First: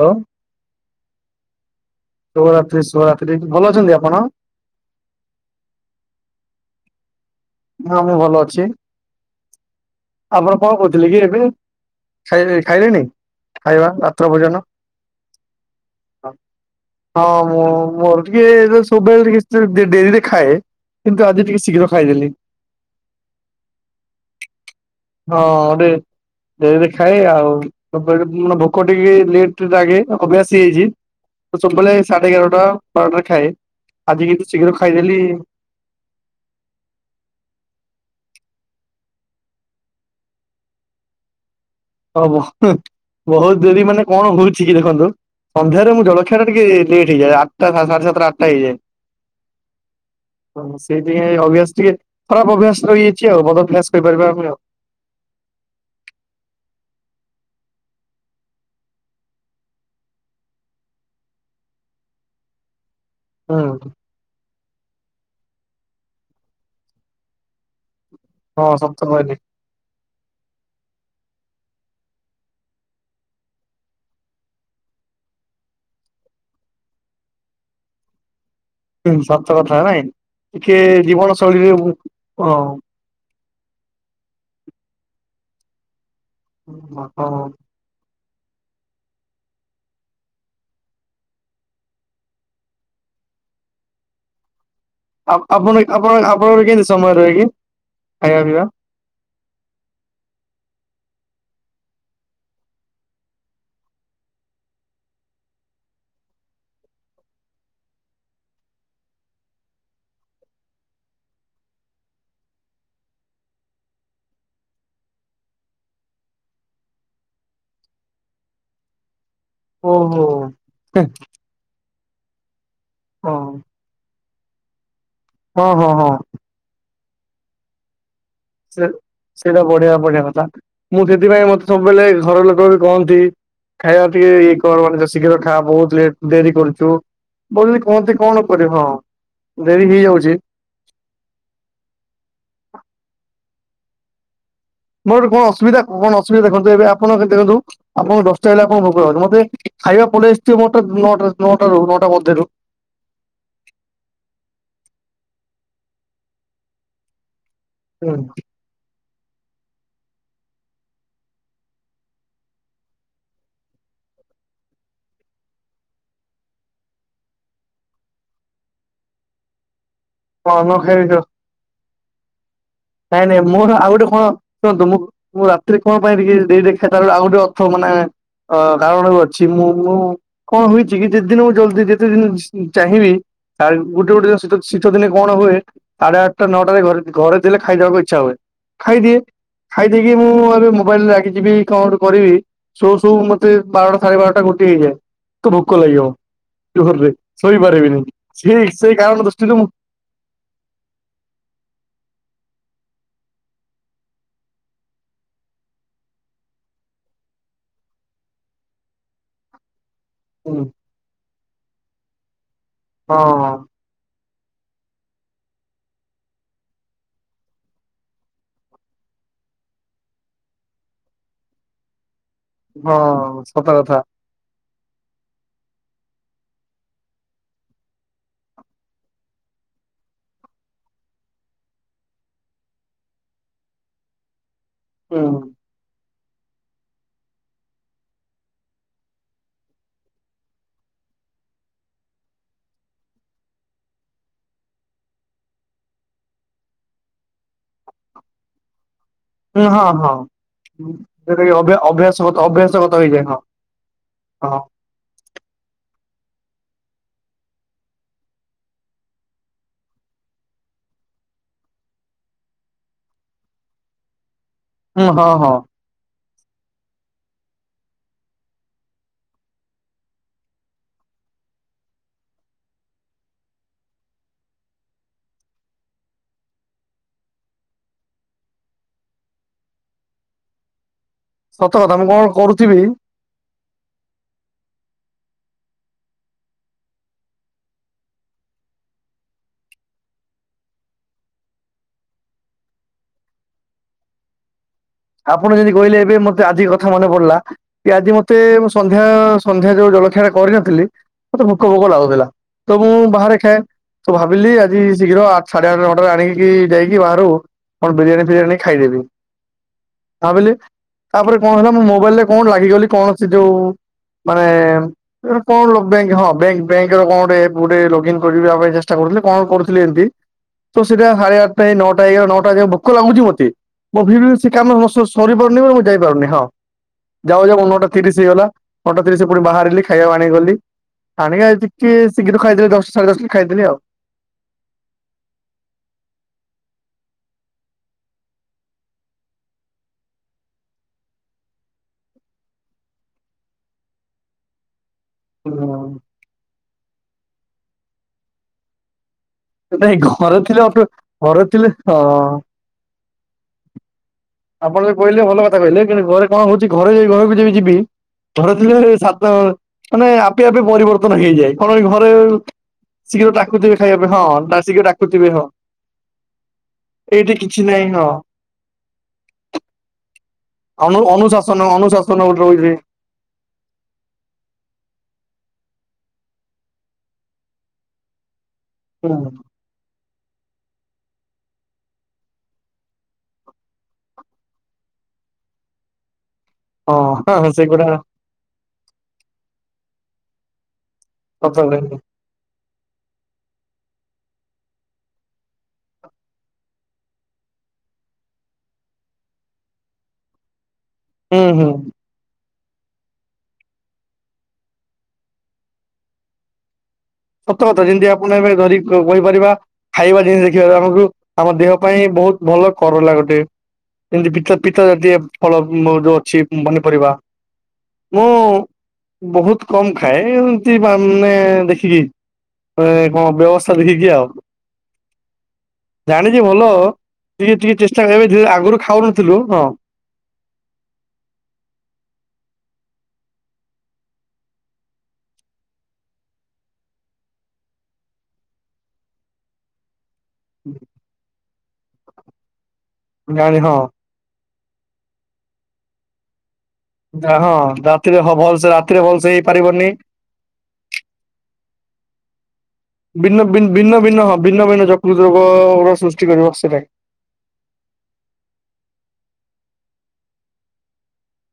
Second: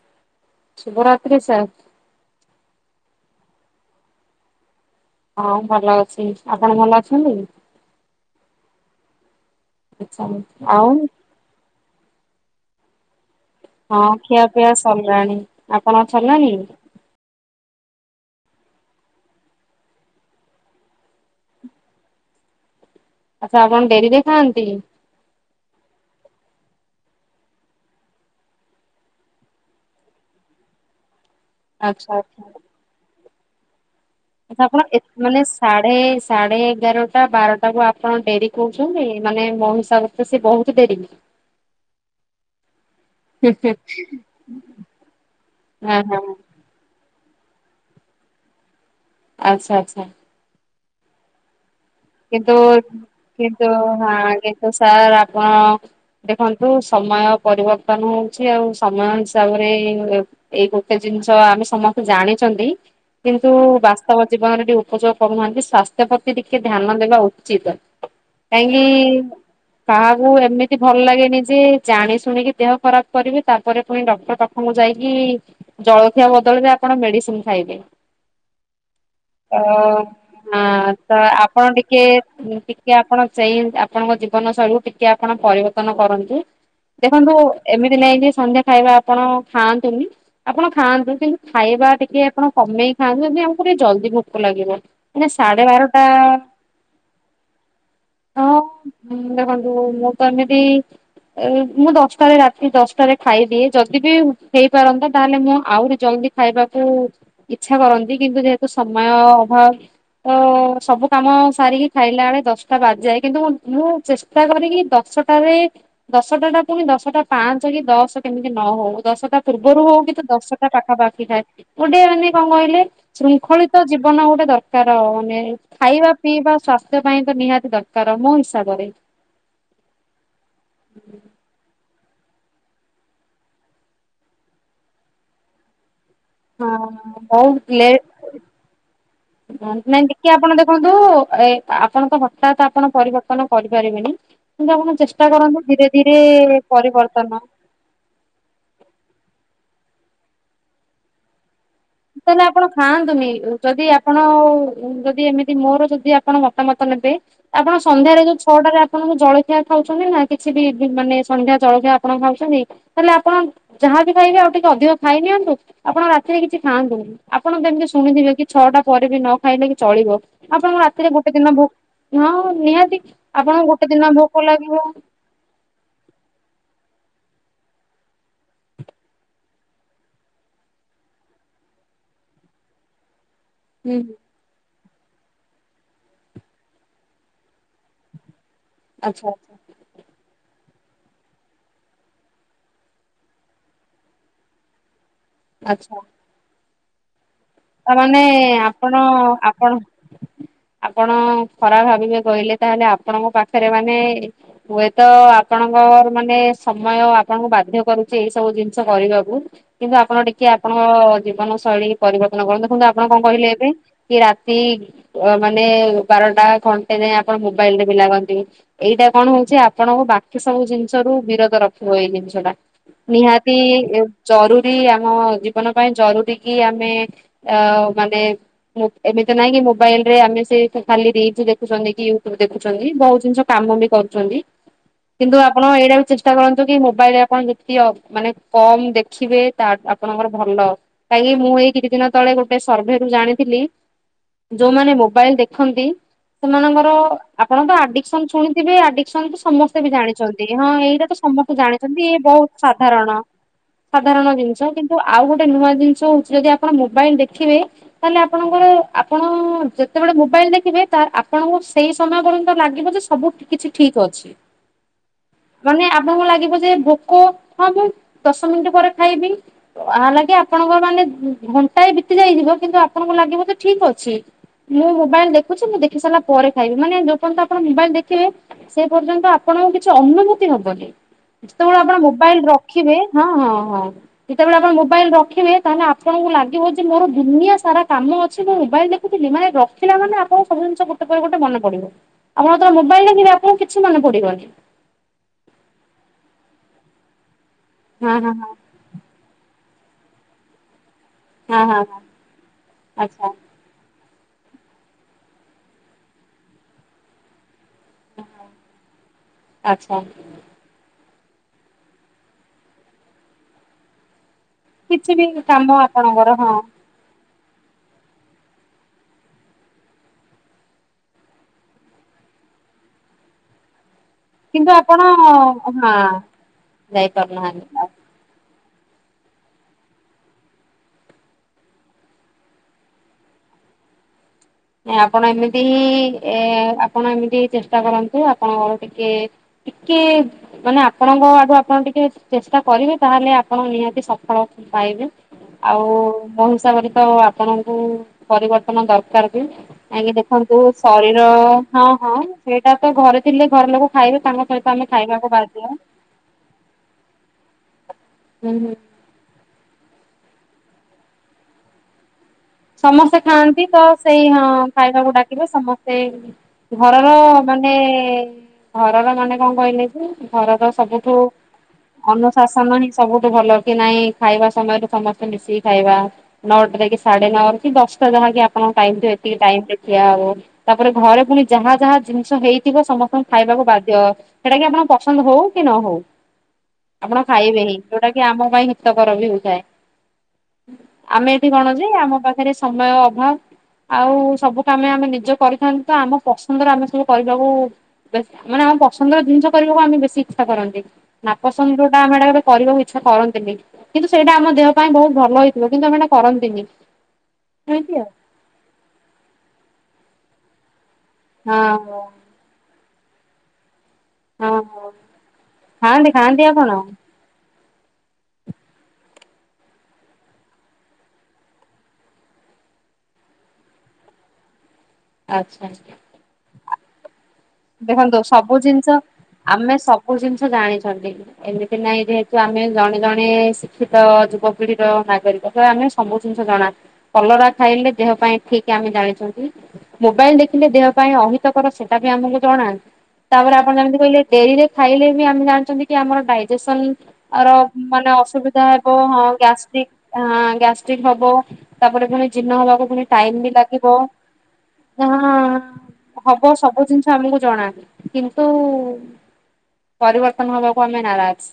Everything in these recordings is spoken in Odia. ହ। ଶୁଭରାତ୍ରି ସାର୍। ଶୁଭରାତ୍ରି, ଶୁଭରାତ୍ରି। ଭଲ ଅଛନ୍ତି ଆପଣ? ହଁ ଭଲ ଅଛି। ଆପଣ ଭଲ ଅଛନ୍ତି? ହଁ ମୁଁ ଭଲ ଅଛି। ଆଛା ଆପଣ କଣ ଆଉ କହୁଥିଲେ କି ଏବେ? ଖାଇ ଖାଇଲେଣି? ଖାଇବା ହଁ ରାତ୍ର ଖିଆ ଭୋଜନ? ପିଆ ସରିଲାଣି। ଆପଣଙ୍କ ସରିଲାଣି? ହଁ ମୁଁ ମୋର ଟିକେ ସବୁବେଳେ ଟିକେ ସେ ଡେରିରେ ଖାଏ। କିନ୍ତୁ ଆଜି ଟିକେ ଶୀଘ୍ର ଖାଇଦେଲି। ଆଚ୍ଛା ଆପଣ ଡେରିରେ ଖାଆନ୍ତି? ହଁ ଡେରି ଡେରିରେ ଖାଏ ଆଉ ମାନେ ଭୋକ ଟିକେ ଲେଟ୍ ରେ ଲାଗେ ଅଭ୍ୟାସ ହେଇଯାଇଛି। ତ ସବୁବେଳେ ଆଚ୍ଛା ସାଢେ ଆଚ୍ଛା। ଏଗାରଟା, ବାରଟାରେ ଖାଏ। ଆଜି କିନ୍ତୁ ଆଚ୍ଛା ଶୀଘ୍ର ଆପଣ ଏ ଖାଇଦେଲି। ମାନେ ସାଢେ ସାଢ଼େ ଏଗାରଟା, ବାରଟା କୁ ଆପଣ ଡେରି କଉ କହୁଛନ୍ତି ମାନେ ମୋ ହସାବରେ ତ ସେ ବହୁତ ଡେରି। ହଁ ମ ବହୁତ ଡେରି ମାନେ କଣ ହଉଛି କି ଦେଖନ୍ତୁ ସନ୍ଧ୍ୟାରେ ହଁ ମୁଁ ହଁ ଜଳଖିଆ ଟା ଟିକେ ଲେଟ ହେଇଯାଏ। ଆଠଟା ସା ସାଢେ ସାତଟା ଆଠଟା ହେଇଯାଏ। ଆଚ୍ଛା ଆଚ୍ଛା। ହଁ ସେଇଥିପାଈଁ ଅଭ୍ୟାସ ଟିକେ କିନ୍ତୁ ଖରାପ ଅଭ୍ୟାସ ରହିଯାଇଛି ଆଉ। କିନ୍ତୁ ବଦ ଅଭ୍ୟାସ ହଁ କହିପାରିବା ଆମେ ଆଉ। କିନ୍ତୁ ସାର୍ ଆପଣ ଦେଖନ୍ତୁ ସମୟ ପରିବର୍ତ୍ତନ ହଉଛି ଆଉ। ସମୟ ହିସାବରେ ଏଇ ଗୋଟେ ଜିନିଷ ଆମେ ସମସ୍ତେ ଜାଣିଛନ୍ତି। କିନ୍ତୁ ହୁଁ ବାସ୍ତବ ଜୀବନରେ ଟିକେ ଉପଯୋଗ କରୁନାହାନ୍ତି। ସ୍ୱାସ୍ଥ୍ୟ ପ୍ରତି ଟିକେ ଧ୍ୟାନ ଦେବା ଉଚିତ। ହଁ ସତ କହିଲେ କାହିଁକି? କାହାକୁ ଏମିତି ଭଲ ଲାଗେନି ଯେ, ଜାଣି ଶୁଣିକି ଦେହ ଖରାପ କରିବେ ତା ପରେ ପୁଣି ଡକ୍ଟର ପାଖକୁ ଯାଇକି ଜଳଖିଆ ବଦଳରେ ଆପଣ ମେଡିସିନ ଖାଇବେ। ହୁଁ ସତ କଥା ନାଇଁ। ଟିକେ [unintelligible] ତ ଜୀବନ ଆପଣ ଶୈଳୀରେ ମୁଁ ଟିକେ ହଁ ଟିକେ ଆପଣ ସେଇ ଆପଣଙ୍କ ଜୀବନ ଶୈଳୀକୁ ଟିକେ ଆପଣ ପରିବର୍ତ୍ତନ କରନ୍ତୁ। ହଁ ଦେଖନ୍ତୁ ହଁ। ଏମିତି ନାଇକି ସନ୍ଧ୍ୟା ଖାଇବା ଆପଣ ଖାଆନ୍ତୁନି, ଆପଣ ଖାଆନ୍ତୁ କିନ୍ତୁ ଖାଇବା ଟିକେ ଆପଣ କମେଇକି ଖାଆନ୍ତୁ ଯେମିତି ଆମକୁ ଟିକେ ଜଲଦି ଭୋକ ଲାଗିବ। ମାନେ ଆପ ସାଢେ ଆପଣ ବାରଟା ଆପଣ ଆପଣଙ୍କର କେମିତି ସମୟ ରହେକି ଖାଇବା ପିଇବା? ହୁଁ, ଦେଖନ୍ତୁ ମୁଁ ତ ଏମିତି ମୁଁ ଦଶଟାରେ ରାତି ଦଶଟାରେ ଖାଇଦିଏ। ଯଦି ବିି ହେଇପାରନ୍ତା ତାହେଲେ ମୁଁ ଆହୁରି ଜଲ୍ଦି ଖାଇବାକୁ ଇଛା କରନ୍ତି। କିନ୍ତୁ ଯେହେତୁ ସମୟ ଅଭାବ ତ ସବୁ କାମ ସାରିକି ଖାଇଲା ବେଳେ ଦଶଟା ବାଜିଯାଏ, କିନ୍ତୁ ମୁଁ ଚେଷ୍ଟା କରିକି ଦଶଟାରେ ଦଶଟା ଟା ପୁଣି ଦଶଟା ପାଞ୍ଚ କି ଦଶ କେମିତି ନ ହଉ ଦଶଟା ପୂର୍ବରୁ ହଉ କି ତ ଓହୋ ଦଶଟା ହେଁ ପାଖାପାଖି ଖାଏ। ମୁଁ ଗୋଟେ ମାନେ କଣ କହିଲେ ହଁ ଶୃଙ୍ଖଳିତ ତ ଜୀବନ ଗୋଟେ ଦରକାର। ମାନେ ହଁ ହଁ ଖାଇବା ହଁ ପିଇବା ସ୍ୱାସ୍ଥ୍ୟ ପାଇଁ ପାଇଁ ତ ନିହାତି ଦରକାର। ମୋ ହିସା ସେ ସେ ସେଇଟା ବଢିଆ ବଢିଆ କଥା ମୁଁ ସେଥିପାଇଁ ମତେ ସବୁବେଳେ ଘର ଲୋକ ବି କହନ୍ତି ଖାଇବା ଟିକେ ଇଏ କର ମାନେ ଶୀଘ୍ର ଖାଆ, ବହୁତ ଲେଟ୍ ଡେରି ହଁ କରୁଛୁ ବହୁତ ବୋଲି ଲେଟ କୁହନ୍ତି କଣ କରିବୁ? ହଁ, ଡେରି ନାଇଁ ଟିକେ ହେଇଯାଉଛି। ଆପଣ ଦେଖନ୍ତୁ, ଏ ଆପଣ ତ ହଠାତ୍ ଆପଣ ପରିବର୍ତ୍ତନ କରିପାରିବେନି, କିନ୍ତୁ ଆପଣ ଚେଷ୍ଟା ମୋର କଣ କରନ୍ତୁ ଅସବିଧା ଧୀରେ ଧୀରେ କଣ ଅସୁବିଧା ଦେଖନ୍ତୁ, ଏବେ ଆପଣ ପରିବର୍ତ୍ତନ ଦେଖନ୍ତୁ ଆପଣଙ୍କୁ ଦଶଟା ହେଲେ ଆପଣ ଭୋକ ଲାଗୁଛି। ମତେ ଖାଇବା ପରେ ମୋତେ ନଅଟା -ନଅଟା- ନଅ ତାହେଲେ ଆପଣ ଖାଆନ୍ତୁନି, ଯଦି ଆପଣ ଯଦି ଏମିତି ମୋର ଯଦି ଆପଣ ମତାମତ ନେବେ ଆପଣ ସନ୍ଧ୍ୟାରେ ଯୋଉ ଛଅଟାରେ ଆପଣ ଜଳଖିଆ ଖାଉଛନ୍ତି ନା କିଛି ବି ମାନେ ସନ୍ଧ୍ୟା ଜଳଖିଆ ଆପଣ ଖାଉଛନ୍ତି। ତାହେଲେ ଆପଣ ଯାହା ବିି ଖାଇବେ ଆଉ ଟିକେ ଅଧିକ ଖାଇ ନିଅନ୍ତୁ। ଆପଣ ରାତିରେ କିଛି ଖାଆନ୍ତୁନି। ଆପଣ ଯେମିତି ଶୁଣିଥିବେ କି ଛଅଟା ପରେ ବି ନ ଖାଇଲେ କି ଚଳିବ। ହଁ ନ ଆପଣଙ୍କ ରାତିରେ ଖାଇ ଗୋଟେ ଦିନ ଭୋକ ହଁ ନିହାତି ନାଇଁ, ନାଇଁ ଆପଣଙ୍କୁ ମୋର ଆଉ ଗୋଟେ ଦିନ କଣ ଭୋକ ଲାଗିବ ଶୁଣନ୍ତୁ ମୁଁ ମୁଁ ରାତିରେ କଣ ପାଇଁ ଟିକେ ଦେଇ ଦେଖ ତା ଆଉ ଗୋଟେ ଅର୍ଥ ମାନେ କାରଣ ବି ଅଛି ମୁଁ, ମୁଁ କଣ ହେଇଛି କି ଯେତେ ଦିନ ମୁ ଜଲଦି ଯେତେ ଦିନ ଚାହିଁବି ହୁଁ ଗୋଟେ ଗୋଟେ ଦିନେ ଶୀତ ଦିନେ କଣ ହୁଏ ସାଢେ ଆଠଟା ନଅଟାରେ ଘରେ ଘରେ ଥିଲେ ଖାଇଦବାକୁ ଇଚ୍ଛା ହୁଏ, ଖାଇଦିଏ, ଆଚ୍ଛା ଆଚ୍ଛା ଖାଇଦେଇକି ମୁଁ ଏବେ ମୋବାଇଲ ରେ ଲାଗି ଯିବି କଣ ଗୋଟେ କରିବି ସୋଉ ସୋଉ ମତେ ବାରଟା ସାଢେ ବାରଟା ଗୋଟେ ହେଇଯାଏ। ତ ଭୋକ ଆଚ୍ଛା ଲାଗିଯିବ ଜୋରରେ, ତା ଶୋଇପାରିବିନି। ମାନେ ସେଇ ସେଇ ଆପଣ କାରଣ ଦୃଷ୍ଟିରୁ ମୁଁ, ଆପଣ ଆପଣ ଖରାପ ଭାବିବେ କହିଲେ ତାହେଲେ ଆପଣଙ୍କ ପାଖରେ ମାନେ ହୁଏତ ଆପଣଙ୍କର ମାନେ ସମୟ ଆପଣଙ୍କୁ ବାଧ୍ୟ କରୁଛି ଏଇ ସବୁ ଜିନିଷ କରିବାକୁ, କିନ୍ତୁ ଆପଣ ଟିକେ ଆପଣଙ୍କ ଜୀବନ ଶୈଳୀ ପରିବର୍ତ୍ତନ କରନ୍ତୁ, ଦେଖନ୍ତୁ ଆପଣ କଣ କହିଲେ ହଁ ଏବେ କି ରାତି ମାନେ ବାରଟା ଘଣ୍ଟେ ଯାଏଁ ଆପଣ ମୋବାଇଲରେ ଦେଖି ଲାଗନ୍ତି। ଏଇଟା କଣ ହଉଛି ଆପଣଙ୍କ ବାକି ସବୁ ଜିନିଷ ରୁ ବିରଧ ରଖିବ ଏଇ ଜିନିଷ ଟା, ହଁ ନିହାତି ସତ କଥା ଜରୁରୀ ଆମ ଜୀବନ ପାଇଁ ଜରୁରୀ କି ଆମେ, ଆ ମାନେ ଏମିତି ନାଇଁ କି ମୋବାଇଲ ରେ ଆମେ ସେ ଖାଲି ରିଲି ଦେଖୁଛନ୍ତି କି ୟୁଟ୍ୟୁବ ଦେଖୁଛନ୍ତି ବହୁ ଜିନିଷ କାମ ବି କରୁଛନ୍ତି କିନ୍ତୁ ହୁଁ। ଆ ଆପଣ ଏଇଟା ବି ଚେଷ୍ଟା କରନ୍ତୁ କି ମୋବାଇଲରେ ଆପଣ ଯେତିକ ମାନେ କମ ଦେଖିବେ ତା ଆପଣଙ୍କର ଭଲ। କାହିଁକି ମୁଁ ଏଇ କିଛି ଦିନ ତଳେ ଗୋଟେ ସର୍ଭେରୁୁ ଜାଣିଥିଲି। ଯୋଉମାନେ ମୋବାଇଲ ଦେଖନ୍ତି। ସେମାନଙ୍କର ଆପଣ ତ ଆଡିକସନ ଶୁଣିଥିବେ ଆଡିକସନ ହୁଁ ସମସ୍ତେ ହଁ ବି ହଁ ଜାଣିଛନ୍ତି ହଁ ଏଇଟା ତ ଯୋଉଟାକି ସମସ୍ତେ ଅଭ୍ୟା ଜାଣିଛନ୍ତି ଏଇ ଅଭ୍ୟାସଗତ ବହୁତ ଅଭ୍ୟାସଗତ ସାଧାରଣ। ହେଇଯାଏ ହଁ ସାଧାରଣ ହଁ। ଜିନିଷ କିନ୍ତୁ ଆଉ ଗୋଟେ ନୂଆ ଜିନିଷ ହଉଛି ଯଦି ଆପଣ ମୋବାଇଲ ଦେଖିବେ। ତାହେଲେ ଆପଣଙ୍କର ଆପଣ ଯେତେବେଳେ ମୋବାଇଲ ଦେଖିବେ ଆପଣଙ୍କୁ ସେଇ ସମୟ ପର୍ଯ୍ୟନ୍ତ ଲାଗିବ ଯେ ସବୁ କିଛି ଠିକ ଅଛି। ହୁଁ ହଁ ହଁ। ମାନେ ଆପଣଙ୍କୁ ଲାଗିବ ଯେ ଭୋକ ହଁ ଦଶ ମିନିଟ ପରେ ଖାଇବି। ଆ ଲାଗି ଆପଣଙ୍କ ମାନେ ଘଣ୍ଟାଏ ବିତି ଯାଇଥିବ କିନ୍ତୁ ଆପଣଙ୍କୁ ଲାଗିବଜେ ଠିକ ଅଛି। ମୁଁ ମୋବାଇଲ ଦେଖୁଛି ମୁଁ ଦେଖି ସାରିଲା ପରେ ଖାଇବି ମାନେ ଯୋ ପର୍ଯ୍ୟନ୍ତ ଆପଣ ମୋବାଇଲ ଦେଖିବେ। ସେ ପର୍ଯ୍ୟନ୍ତ ଆପଣଙ୍କୁ କିଛି ଅନୁଭୂତି ହବନି ସତ ଯେତେବେଳେ କଥା ଆପଣ ମୁଁ କଣ ମୋବାଇଲ କରୁଥିବି ରଖିବେ। ହଁ ହଁ ହଁ ଯେତେବେଳେ ଆପଣ ମୋବାଇଲ ରଖିବେ ତାହେଲେ ଆପଣଙ୍କୁ ଲାଗ ଉ ମୋର ଦୁନିଆ ସାରା କାମ ଅଛିଁ ମୋବାଇଲ ଦେଖୁଥିଲି ମାନେ ରଖିଲ ମାନେ ଆପଣ ସବୁ ଜିନିଷ ଗୋଟେ ମନ ପଡିବ ଆପଣର ମୋବାଇଲ ରେ ଆପଣ କିଛି ମନ ପଡିବନି। ଆପଣ ଯେମିତି କହିଲେ ଏବେ ମତେ ଆଜି କଥା ମନେ ପଡିଲା କି ଆଜି ହଁ ହଁ ମତେ ସନ୍ଧ୍ୟା ସନ୍ଧ୍ୟା ଯୋଉ ଜଳଖିଆ କରିନଥିଲି। ମତେ ହଁ ଭୋକ ହଁ ହଁ ଭୋକ ଲାଗୁଥିଲା ତ ମୁଁ ଆଚ୍ଛା ବାହାରେ ଖାଏ। ତ ଭାବିଲି ଆଜି ଶୀଘ୍ର ଆଠ ସାଢେ ଆଠ ନଅଟାରେ ଆଣିକି ଯାଇକି ବାହାରୁ କଣ ବିରିୟାନୀ ଫିରିୟାନୀ ଖାଇଦେବି। ଆଚ୍ଛା। ଭାବିଲି ତାପରେ କଣ ହେଲା ମୁଁ ମୋବାଇଲରେ କଣ ଲାଗିଗଲି କୌଣସି ଯୋଉ ମାନେ କିଛି ବି କଣ କାମ ଲୋକ ବ୍ୟାଙ୍କ ହଁ ଆପଣଙ୍କର ବ୍ୟାଙ୍କ ବ୍ୟାଙ୍କ କଣୋଟେ ଲଗ ଇନ କରିବା ପାଇଁ ଚେଷ୍ଟା କରୁଥିଲେ କଣ କରୁଥିଲେ ଏମିତି। ତ ସେଇଟା ସାଢେ ଆଠଟା ନଅଟା ଏଗାର ନଅଟା ଭୋକ ଲାଗୁଛି ମତେ [unintelligible] ସେ କିନ୍ତୁ କାମ ଆପଣ [unintelligible] ସରିପାରୁନି ହଁ ମୁଁ ଯାଇପାରୁନି ହଁ ଯାଉ ଯାଇପାରୁନାହାନ୍ତି ଯାଉ ନଟା ଆଉ। ତିରିଶ ହେଇଗଲା ନଟା ତିରିଶ ପୁଣି ବାହାରିଲି ଖାଇବା ଆଣେଇଗଲି। ଆଣିକ ଆ ଟିକେ ଶୀଘ ଖାଇଦଲେ ଦଶଟା ସାଢେ ଦଶଟା ଖାଇଦେଲି ଆଉ। ନ ଆପଣ ଏମିତି ହିଁ ଏ ଆପଣ ଏମିତି ଚେଷ୍ଟା କରନ୍ତୁ ଆପଣ ଘର ଟିକେ ଟିକେ ମାନେ ଆପଣଙ୍କ ଆଡୁ ଆପଣ ଟିକେ ଚେଷ୍ଟା କରିବେ ତାହେଲେ ଆପଣ ନିହାତି ସଫଳ ପାଇବେ। ଆଉ ମହିସାବରେ ତ ଆପଣଙ୍କୁ ପରିବର୍ତ୍ତନ ଦରକାର ନାଇଁ ଆଜଞ ଘରେ ଦେଖନ୍ତୁ ଥିଲେ ଶରୀର ଘରେ ଥିଲେ ହଁ ହଁ ସେଇଟା ତ ଘରେ ଥିଲେ ଘରେ ଲୋକ ଖାଇବେ ତାଙ୍କ ସହିତ ଆପଣ ଆମେ ବି କହିଲେ ଖାଇବାକୁ ଭଲ କଥା ବାଧ୍ୟ। କହିଲେ କିନ୍ତୁ ଘରେ କଣ ହଉଛି ଘରେ ଯ ଘରକୁ ଯି ଯିବି ହୁଁ ଘରେ ହୁଁ ଥିଲେ ସାତ ମାନେ ଆପେ ଆପେ ପରିବର୍ତ୍ତନ ହେଇଯାଏ କଣ ଘରେ ସମସ୍ତେ ଶୀଘ୍ର ଖାଆନ୍ତି ଡାକୁଥିବେ ତ ଖାଇବା ପାଇଁ ସେଇ ହଁ ଶୀଘ୍ର ଖାଇବାକୁ ଡାକୁଥିବେ ହଁ ଡାକିଲେ ସମସ୍ତେ ଘରର ଏଇଠି କିଛି ମାନେ ନାହିଁ ହଁ ଘରର ମାନେ କଣ କହିଲେ? ଘରର ଅଣୁ ସବୁଠୁ ଅନୁଶାସନ ଗୋଟେ ଅନୁଶାସନ ରହୁଛି ହିଁ ସବୁଠୁ ଭଲ କି ନାଇଁ ଖାଇବା ସମୟରେ ସମସ୍ତେ ମିଶିକି ଖାଇବା ନଅଟା ଯାକି ନ ଦଶଟା ଯାହାକ ଆଣଙ୍କ ଟ ହୁଁ ଏତିକି ଟାଇ ଠିଆ ହବ। ତାପରେ ଘରେ ପୁଣି ଯାହା ଯାହା ଜିନିଷ ହେଇଥିବ ସମସ୍ତଙ୍କୁ ଖାଇବାକୁ ବାଧ୍ୟ। ସେଟା କି ଆପଣ ପସନ୍ଦ ହଉ କି ନ ହଉ ଆପଣ ହଁ ହଁ ଖାଇବେ ହିଁ ସେଗୁଡା ଯୋଉଟା କି ଆମ ପାଇଁ ହିତକର ବି ହଉଥାଏ ଆମେ ଏଠି ସତ କଣ କହିଲେ ଯେ ଆମ ଆମ ପାଖରେ ସମୟ ଅଭାବ୍। ଆଉ ସବୁ କାମେ ଆମେ ନିଜେ କରିଥାନ୍ତେ, ତ ଆମ ପସନ୍ଦରେ ଆମେ ସବୁ କରିଦବୁ ବେଶ୍। ମାନେ ଆମ ପସନ୍ଦର ଜିନିଷ କରିବାକୁ, ଆମେ ବେଶୀ ଇଚ୍ଛା କରନ୍ତି। ହୁଁ ହୁଁ ନାପସନ୍ଦ୍ ଯୋଉଟା ଆମେ ହେଟା କେବେ କରିବାକୁ ଇଚ୍ଛା କରନ୍ତିନି। କିନ୍ତୁ, ସେଇଟା ଆମ ଦେହ ପାଇଁ ବୋହୁତ୍ ଭଲ ହେଇଥିବ। କିନ୍ତୁ, ଆମେ କରନ୍ତିନି। ସତ କଥା। ଏମିତି ଯେମିତି ଆଉ। ଆପଣ ଏବେ ଧରିକି କହ କହିପାରିବା। ଖାଇବା ଜିନିଷ ଦେଖିବାରେ, ଆମକୁ ଆମ ଦେହ ହଁ ପାଇଁ ବୋହୁତ୍ ଭଲ କରଲା ଗୋଟେ। ଏମତି ପିତା ହଁ ଫିତା ହଁ ଯଦି ଏ ଫଳ ମ୍ ଖାଆନ୍ତି ଯୋଉ ଅଛି। ଖାଆନ୍ତି ହୁଁ ଆପଣ ପନିପରିବା। ମୁଁ ବୋହୁତ୍ କମ୍ ଖାଏ। ଏମିତି ମାନେ ଦେଖିକି। ମାନେ କଣ? ବ୍ୟବସ୍ଥା ଦେଖିକି ଆଉ। ଆଚ୍ଛା, ଆଛା। ଜାଣିଛି ଭଲ ହବ, ଟିକେ ଟିକେ ଚେଷ୍ଟା କରିବା, ଏବେ ଯୋଉ ଆଗୁରୁ ଖାଉ ନଥିଲୁ, ହଁ। କୋଉ ଜିନିଷ ଜାଣିଛନ୍ତି? ଏମିତି ନାଇଁ ଯେହେତୁ, ଆମେ ଜଣେ ଜଣେ ଶିକ୍ଷିତ, ଯୁବ ପିଢ଼ିର ନାଗରିକ। ତ ଆମେ ସବୁ ଜିନିଷ ଜଣା। କଲରା ଖାଇଲେ ଦେହ ପାଇଁ ଠିକ୍ ଆମେ ଜାଣିଛନ୍ତି। ମୋବାଇଲ୍ ଦେଖିଲେ ଦେହ ପାଇଁ ଅହିତକର। ସେଟା ବି ଆମକୁ ଜଣା। ତାପରେ ଜାଣି ଆପଣ ହଁ ଯେମିତି କହିଲେ ଡେରିରେ ଖାଇଲେ ବି ଆମେ ଜାଣିଛନ୍ତି କି, ଆମର ଡାଇଜେସନ୍ ର ହଁ ମାନେ ରାତିରେ ହଁ ଅସୁବିଧା ଭଲସେ ହେବ। ରାତିରେ ହଁ ଭଲସେ ହେଇପାରିବନି ଗ୍ୟାଷ୍ଟ୍ରିକ୍, ହଁ ଗ୍ୟାଷ୍ଟ୍ରିକ୍ ହବ। ତାପରେ ଫୁଣି ଜିହ୍ନ ହେବାକୁ ଫୁଣି ଭିନ୍ନ ଟାଇମ୍ ବି ଲାଗିବ। ଭିନ୍ନ ଭିନ୍ନ ହଁ ଭିନ୍ନ ଭିନ୍ନ ନା ଯକୃତ ରୋଗର ସୃଷ୍ଟି କରିବ ହବ ସେଟା ସବୁ ଜିନିଷ ଆମୁକୁ ଜଣା। କିନ୍ତୁ, ପରିବର୍ତ୍ତନ ହବାକୁ ଆମେ ନାରାଜ୍।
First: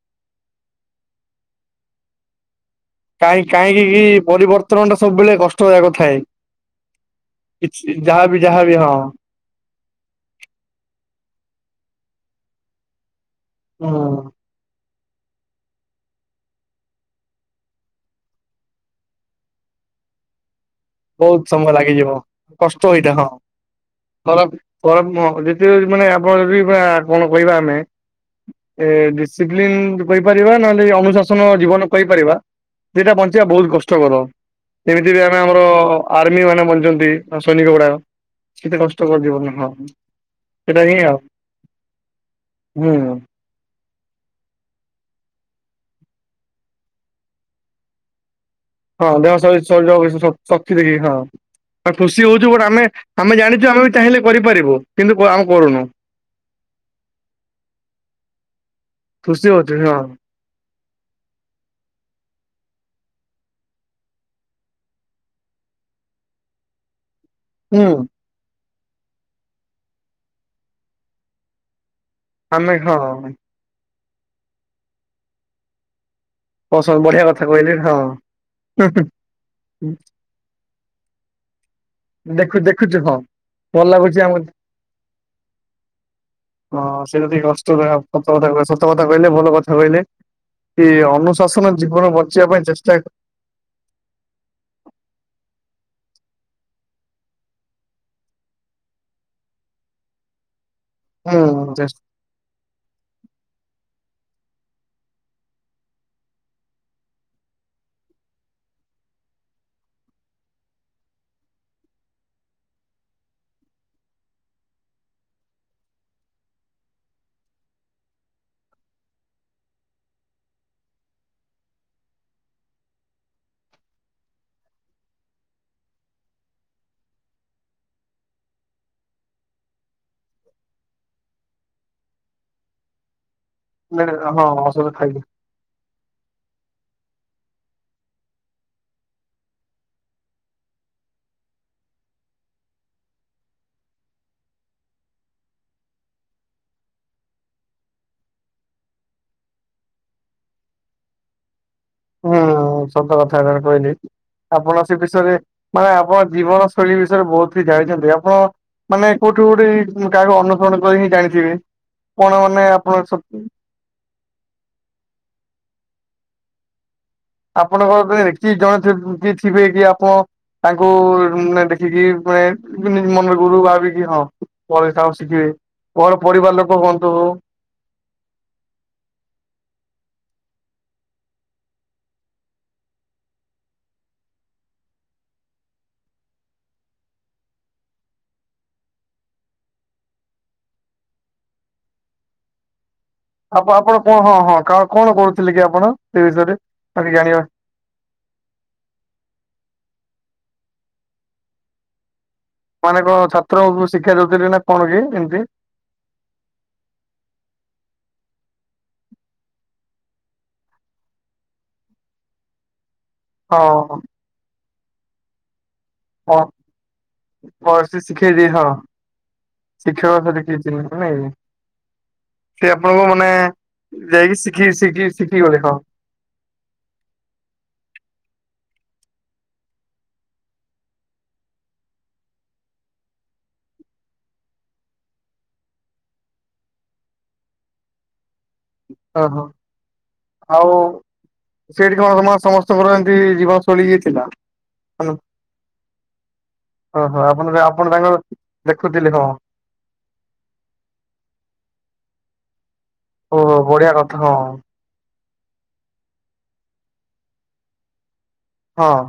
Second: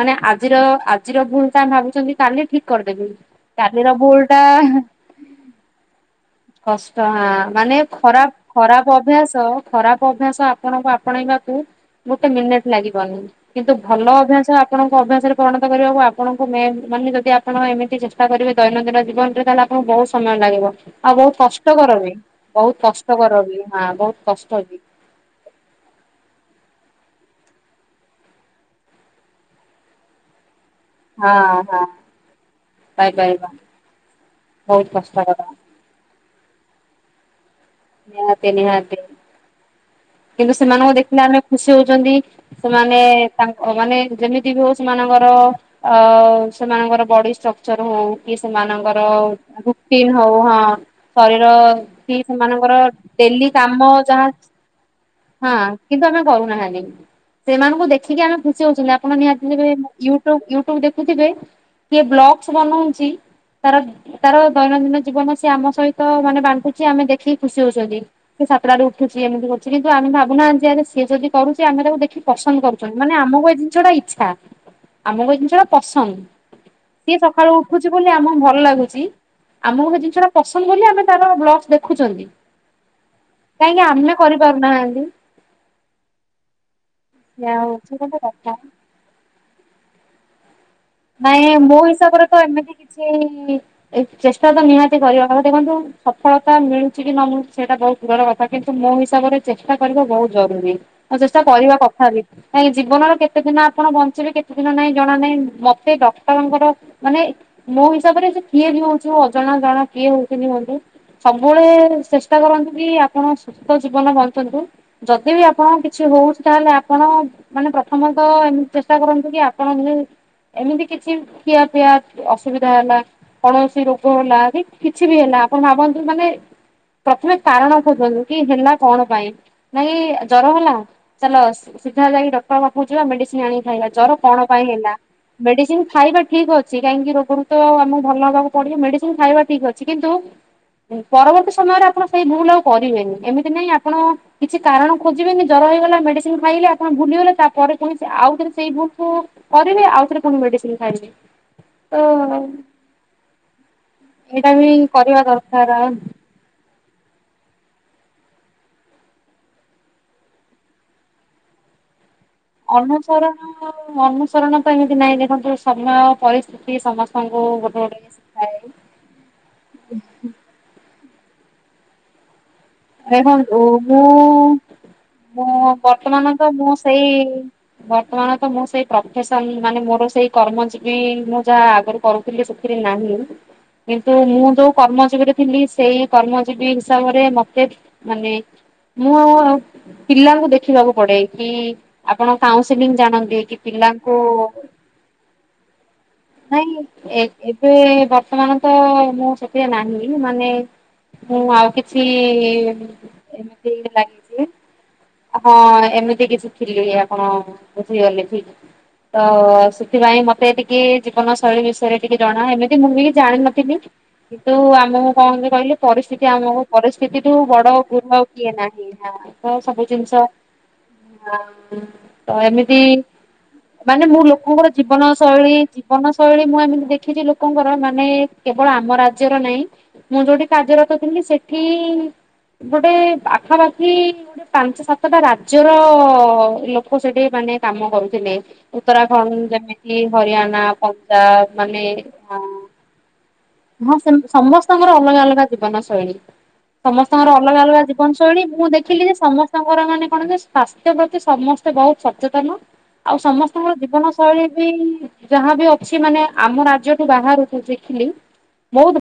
ମାନେ ଆଜିର ଆଜିର ଭୁଲ୍ ଟା ଆମେ ଭାବୁଛନ୍ତି, କାଲି ଠିକ୍ କରି ଦେବି। କାହିଁକି କାହିଁକି କି, ପରିବର୍ତ୍ତନ ଟା ସବୁବେଳେ କଷ୍ଟ କରିବା କଥା ହେଇଥାଏ? କଷ୍ଟ ହଁ। ମାନେ ଖରାପ୍ ଯାହାବି ଖରାପ୍ ହଁ ଅଭ୍ୟାସ ଖରାପ୍ ଅଭ୍ୟାସ। ଆପଣଙ୍କୁ ଆପଣେଇବାକୁ ଗୋଟେ ମିନିଟ୍ ଲାଗିବନି। କିନ୍ତୁ, ହୁଁ ଭଲ ଅଭ୍ୟାସ ଆ ପଣଙ୍କ ଅଭ୍ୟାସରେ ପରିଣତ କରିବାକୁ, ଆପଣଙ୍କୁ ମେମ୍ ଭି ମାନେ ଯଦି ଆପଣ ଏମିତି ଚେଷ୍ଟା କରିବେ, ଦୈନନ୍ଦିନ ଜୀବନରେ ତାହେଲେ ଆପଣ ଙ୍କୁ ବୋହତ୍ ସମୟ ଲାଗିବ। ଆଉ ବୋହୁତ୍ ବହୁତ ସମୟ କଷ୍ଟକର ଲାଗିଯିବ ବି। ବୋହୁତ୍ କଷ୍ଟ ଏଇଟା ହଁ କଷ୍ଟକର ବି। ହଁ। ବୋହୁତ କଷ୍ଟ। ବି। [unintelligible] ଏ ଡିସିପ୍ଲିନ୍ କହି ପାରିବା। ନହେଲେ ଅନୁଶାସନ ହଁ ହଁ ଜୀବନ କହି ପାରିବା। ଦିଟା ବଞ୍ଚିବା ପାଇପାରିବା ବୋହୁତ୍ କଷ୍ଟକର। ବହୁତ ଯେମିତି କଷ୍ଟ ବି ଆମେ କଥା ଆମର ଆର୍ମି ମାନେ ବଚନ୍ତି। ସୈନିକ ଗୁଡ଼ାକ, ନିହାତି କେତେ ନିହାତି କଷ୍ଟକିବନ। ହଁ। କିନ୍ତୁ, ସେଇଟା ସେମାନଙ୍କୁ ହିଁ ଆଉ ଦେଖିଲେ ଆମେ ଖୁସି ହୋଉଛନ୍ତି। ହୁଁ ସେମାନେ ତାଙ୍କ ମାନେ ଯେମିତି ବି ହୋଉ ସେମାନଙ୍କର ଅ ସେମାନଙ୍କର ବଡି ଷ୍ଟ୍ରକ୍ଚର୍ ହୋଉ, କି ସେମାନ ଙ୍କର ହଁ ଦେହ ସହି ଙ୍କର ସହିଯାଉ ପିନ୍ ହୋଉ। ଶକ୍ତି ହଁ। ଦେଖି ଶରୀର ହିଁ ଖୁସି ହଉଛୁ ବଟ ସେମାନଙ୍କର ଆମେ ଆମେ ଡେଲି ଜାଣିଛୁ ଆମେ କାମ ବି ଚାହିଁଲେ ଯାହା କରିପାରିବୁ କିନ୍ତୁ ଆମେ ହଁ। କରୁନୁ କିନ୍ତୁ, ଆମେ କରୁ ନାହାନ୍ତି। ସେମାନଙ୍କୁ ଦେଖିକି ଆମେ ଖୁସି ହୋଉଛନ୍ତି। ଆପଣ ଖୁସି ନିହାତି କେବେ ହଉଛୁ ହଁ। ୟୁଟ୍ୟୁବ୍ ଦେଖୁଥିବେ? କିଏ ବ୍ଲଗସ୍ ବନୋଉଛି ତାର ତାର ଦୈନନ୍ଦିନ ଜୀବନ ସେ ଆମ ସହିତ ମାନେ ବାଣ୍ଟୁଛି। ଆମେ ଦେଖିକି ଖୁସି ହୁଁ ହୋଉଛନ୍ତି। ସେ ସାତ ଟାରୁ ଉଠୁଛି, ଏମିତି କରୁଛି, କିନ୍ତୁ ଆମେ ଭାବୁ ନାହାନ୍ତି ଯେ, ସିଏ ଯଦି କରୁଛି। ଆମେ ତାକୁ ଦେଖିକି ପସନ୍ଦ୍ ଆମେ ହଁ କରୁଛନ୍ତି। ମାନେ ଆମକୁ ଏ ଜିନିଷ ଟା ଇଚ୍ଛା। ଆମକୁ ଏ ଜିନିଷ ଟା ପସନ୍ଦ୍। ପସନ୍ଦ ସିଏ ବଢିଆ କଥା ସକାଳୁ କହିଲେ ଉଠୁଛି ହଁ। ବୋଲି ଆମକୁ ଭଲ ଲାଗୁଛି। ଆମକୁ ସେ ଜିନିଷ ଟା ପସନ୍ଦ୍ ବୋଲି ଆମେ ତାର ଭ୍ଲଗ୍‌ସ୍‌ ଦେ ଦେଖୁ ଦେଖୁଛୁ ହଁ, ଭଲ ଆମେ ଲାଗୁଛି। [unintelligible] ହଁ, କରିପାରୁନାହାନ୍ତି ସେଇଟା ଟିକେ ଯାହା କଷ୍ଟ ହଉଛି ଗୋଟେ କଥା। [unintelligible] ସତ କଥା କହିଲେ, ଭଲ କଥା କହିଲେ। କି ନାଇଁ ଅନୁଶାସନ ମୋ ଜୀବନ ହିସାବରେ ତ ବଞ୍ଚିବା ପାଇଁ ଏମିତି ଚେଷ୍ଟା କିଛି ଏଇ ଚେଷ୍ଟା ତ ନିହାତି କରିବା, ଦେଖନ୍ତୁ ସଫଳତା ମିଳୁଛି କି ନ ମିଳୁଛି ସେଇଟା ବୋହୁତ୍ ଗ୍ଯର କଥା କିନ୍ତୁ, ମୋ ହିସାବରେ ଚେଷ୍ଟା କରିବା ବହୁତ୍ ଜରୁରୀ। ଆଉ ଚେଷ୍ଟା ହୁଁ କରିବା କଥା ବି। କହିଁକି ଜୀବନର କେତେ ଦିନ ଆପଣ ବଞ୍ଚିବେ କେତେ ଦିନ ନାଇଁ ଜଣା ନାହିଁ। ମ ସେ ଡକ୍ଟରଙ୍କର ମାନେ ମୋ ହିସାବରେ ସେ କିଏ ବି ହଉଛି ହଉ ଅଜଣା ଜଣା କିଏ ହଉଛନ୍ତି ହୁଅନ୍ତୁ ସବୁବେଳେ ଚେଷ୍ଟା କରନ୍ତୁ କି ଆପଣ ସୁସ୍ଥ ଜୀବନ ବଞ୍ଚନ୍ତୁ ଯଦି ବି ଆପଣଙ୍କର କିଛି ହଉଛି ତାହେଲେ ଆପଣ ମାନେ ପ୍ରଥମତଃ ଏମିତି ଚେଷ୍ଟା କରନ୍ତୁ କି ଆପଣ ଯେ ଏମିତି କିଛି ଖିଆ ପିଆ ଅସୁବିଧା ହେଲା କୌଣସି ରୋଗ ହେଲା କି କିଛି ବି ହେଲା ଆପଣ ଭାବନ୍ତୁ ମାନେ ପ୍ରଥମେ କାରଣ ଖୋଜନ୍ତୁ କି ହେଲା କଣ ପାଇଁ ନାଇଁ ଜ୍ୱର ହେଲା, ଚାଲ ସିଧା ଯାଇକି ଡକ୍ଟର ପାଖକୁ ଯିବା ମେଡିସିନ ଆଣି ଆଜ୍ଞା ଜ୍ୱର କଣ ହଁ ପାଇଁ ଔଷଧ ହେଲା? ଖାଇକି ମେଡିସିନ ଖାଇବା ଠିକ ଅଛି। କାହିଁକି ରୋଗରୁ ତ ଆମକୁ ଭଲ ହବାକୁ ପଡିବ! ମେଡିସିନ ଖାଇବା ଠିକ ଅଛି, କିନ୍ତୁ ପରବର୍ତ୍ତୀ ସମୟରେ ଆପଣ ସେଇ ଭୁଲ ଆଉ କରିବେନି। ଏମିତି ନାହିଁ ଆପଣ କିଛି କାରଣ ଖୋଜିବେନି। ଜର ହେଇଗଲା ମେଡିସିନ ଖାଇଲେ ଆପଣ ଭୁଲିଗଲେ। ତାପରେ ପୁଣି ସେ ଆଉଥରେ ସେଇ ଭୁୁଲକୁ, କରିବେ ଆଉଥରେ ପୁଣି ମେଡିସିନ ଖାଇବେ। ତ ହଁ ସତ କଥା ଏଟା କହିଲେ। ଏଇଟା ବି ଆପଣ ସେ କରିବା ବିଷୟରେ ଦରକାର ମାନେ ଆପଣ ଜୀବନଶୈଳୀ ବିଷୟରେ ବହୁତ କିଛି ଜାଣିଛନ୍ତି ଆପଣ। ମାନେ କୋଉଠି ଗୋଟେ ଏଇ କାହାକୁ ଅନୁସରଣ କରି ହିଁ ଜାଣିଥିବେ କଣ! ମାନେ ଆପଣ ସ ଅନୁସରଣ- ଅନୁସରଣ ପାଇଁ ଏମିତି ନାହିଁ। ଦେଖନ୍ତୁ, ସମୟ ପରିସ୍ଥିତି ସମସ୍ତ ଆପଣଙ୍କର ତ ଏକ୍ସି [unintelligible] ଯିଏ ଥିବେ କି, ଆପଣ ତାଙ୍କୁ ନ ଦେଖିକି [unintelligible] ଯେମିତି ମନରେ ଗୁରୁ ଦେଖନ୍ତୁ ମୁଁ ଭାବିିକି ହଁ, ପଡିଶା ଠୁ ଶିଖିବେ। ମୁଁ ମୋର ବର୍ତ୍ତମାନ ତ ପରିବାର ମୁଁ ଲୋକ ସେଇ ହୁଅନ୍ତୁ ବର୍ତ୍ତମାନ ତ ମୁଁ ସେଇ ପ୍ରଫେସନ, ମାନେ ମୋର ସେଇ କର୍ମଜୀବି, ମୁଁ ଯାହା ଆଗରୁ କରୁ ଥିଲି ସେଥିରେ ନାହିଁ। କିନ୍ତୁ ମୁଁ ଯୋଉ କର୍ମଜୀବୀରେ ଥିଲି, ସେଇ କର୍ମଜୀବୀ ହିସାବରେ ମତେ [unintelligible] ମାନେ ମୁଁ ଆଉ ପିଲାଙ୍କୁ ଦେଖିବାକୁ ପଡେ କି, ଆପଣ କାଉଁସିଲିଂ ଜାଣନ୍ତି କି ଆପଣ ଆଉ କଣ -କଣ, ହଁ ପିଲାଙ୍କୁ -ହଁ କ କଣ କରୁଥିଲେ କି ଆପଣ? ସେ ବିଷୟରେ ଆଜି ଜାଣିବା। ସେ ବର୍ତ୍ତମାନ ତ ମୁଁ ସେଥିରେ ନାହିଁ! ମାନେ ମୁଁ ଆଉ କିଛି ମାନେ କଣ ଛାତ୍ରଙ୍କୁ ଶିକ୍ଷା [unintelligible] ଦଉଥିଲେ ନା କଣ କି ଏମିତି ହଁ ଏମିତି କିଛି ଥିଲି ଆପଣ ବୁଝିଗଲେ ଠିକ! ତ ସେଥିପାଇଁ ମତେ ଟିକେ ଜୀବନଶୈଳୀ ବିଷୟରେ ଟିକେ ଜଣା। ଏମିତି ମୁଁ ବି ଜାଣିନଥିଲି, ହଁ କିନ୍ତୁ ଆମକୁ କଣ କହନ୍ତି କହିଲେ ପରିସ୍ଥିତି ହଁ ଆମକୁ, ପରିସ୍ଥିତି ଠୁ ବଡ ଭଲସେ ଗୁରୁ ଆଉ ଶିଖେଇ ଦେଇ କିଏ ହଁ ନାହିଁ। ହଁ ତ ସବୁ ଶିକ୍ଷକ ଜିନିଷ ସହିତ କିଛି ନାଇଁ ତ ସେ ଏମିତି ଆପଣଙ୍କୁ ମାନେ ମାନେ ମୁଁ ଯାଇକି ଶିଖି ଲୋକଙ୍କର ଜୀବନ ଶିଖି ଶିଖି ଶୈଳୀ ଗଲେ ହଁ ଜୀବନଶୈଳୀ ମୁଁ ଏମିତି ଦେଖିଛି ଲୋକଙ୍କର, ମାନେ କେବଳ ଆମ ରାଜ୍ୟର ନାହିଁ ମୁଁ ଯୋଉଠି କାର୍ଯ୍ୟରତ ଥିଲି ସେଠି ଗୋଟେ ପାଖାପାଖି ପାଞ୍ଚ ସାତଟା ରାଜ୍ୟର ଲୋକ ସେଠି ମାନେ କାମ କରୁଥିଲେ। ହଁ ଉତ୍ତରାଖଣ୍ଡ ହଁ ଯେମିତି ହରିୟାଣା ପଞ୍ଜାବ ମାନେ ହଁ ତମର ଏମିତି ଯିବା ସ ହଁ ସେମିତି ସମସ୍ତଙ୍କର ଅଲଗା ଅଲଗା ଜୀବନଶୈଳୀ। ଓହୋ ସମସ୍ତଙ୍କର ଆପଣ ଅଲଗା ଅଲଗା ଆପଣ ତାଙ୍କର ଜୀବନଶୈଳୀ ମୁଁ ଦେଖିଲି ଦେଖୁଥିଲି ଯେ ହଁ ସମସ୍ତ ତାଙ୍କର ମାନେ କଣ ଯେ ସ୍ୱାସ୍ଥ୍ୟ ପ୍ରତି ସମସ୍ତେ ବହୁତ ସଚେତନ ଆଉ ଓହୋ ସମସ୍ତଙ୍କର ବଢିଆ ଜୀବନ କଥା ହଁ ଶୈଳୀ ବି ଯାହାବି ଅଛି ମାନେ ଆମ ରାଜ୍ୟଠୁ ବାହାରୁ କୁ ଦେଖିଲି ହଁ। ବହୁତ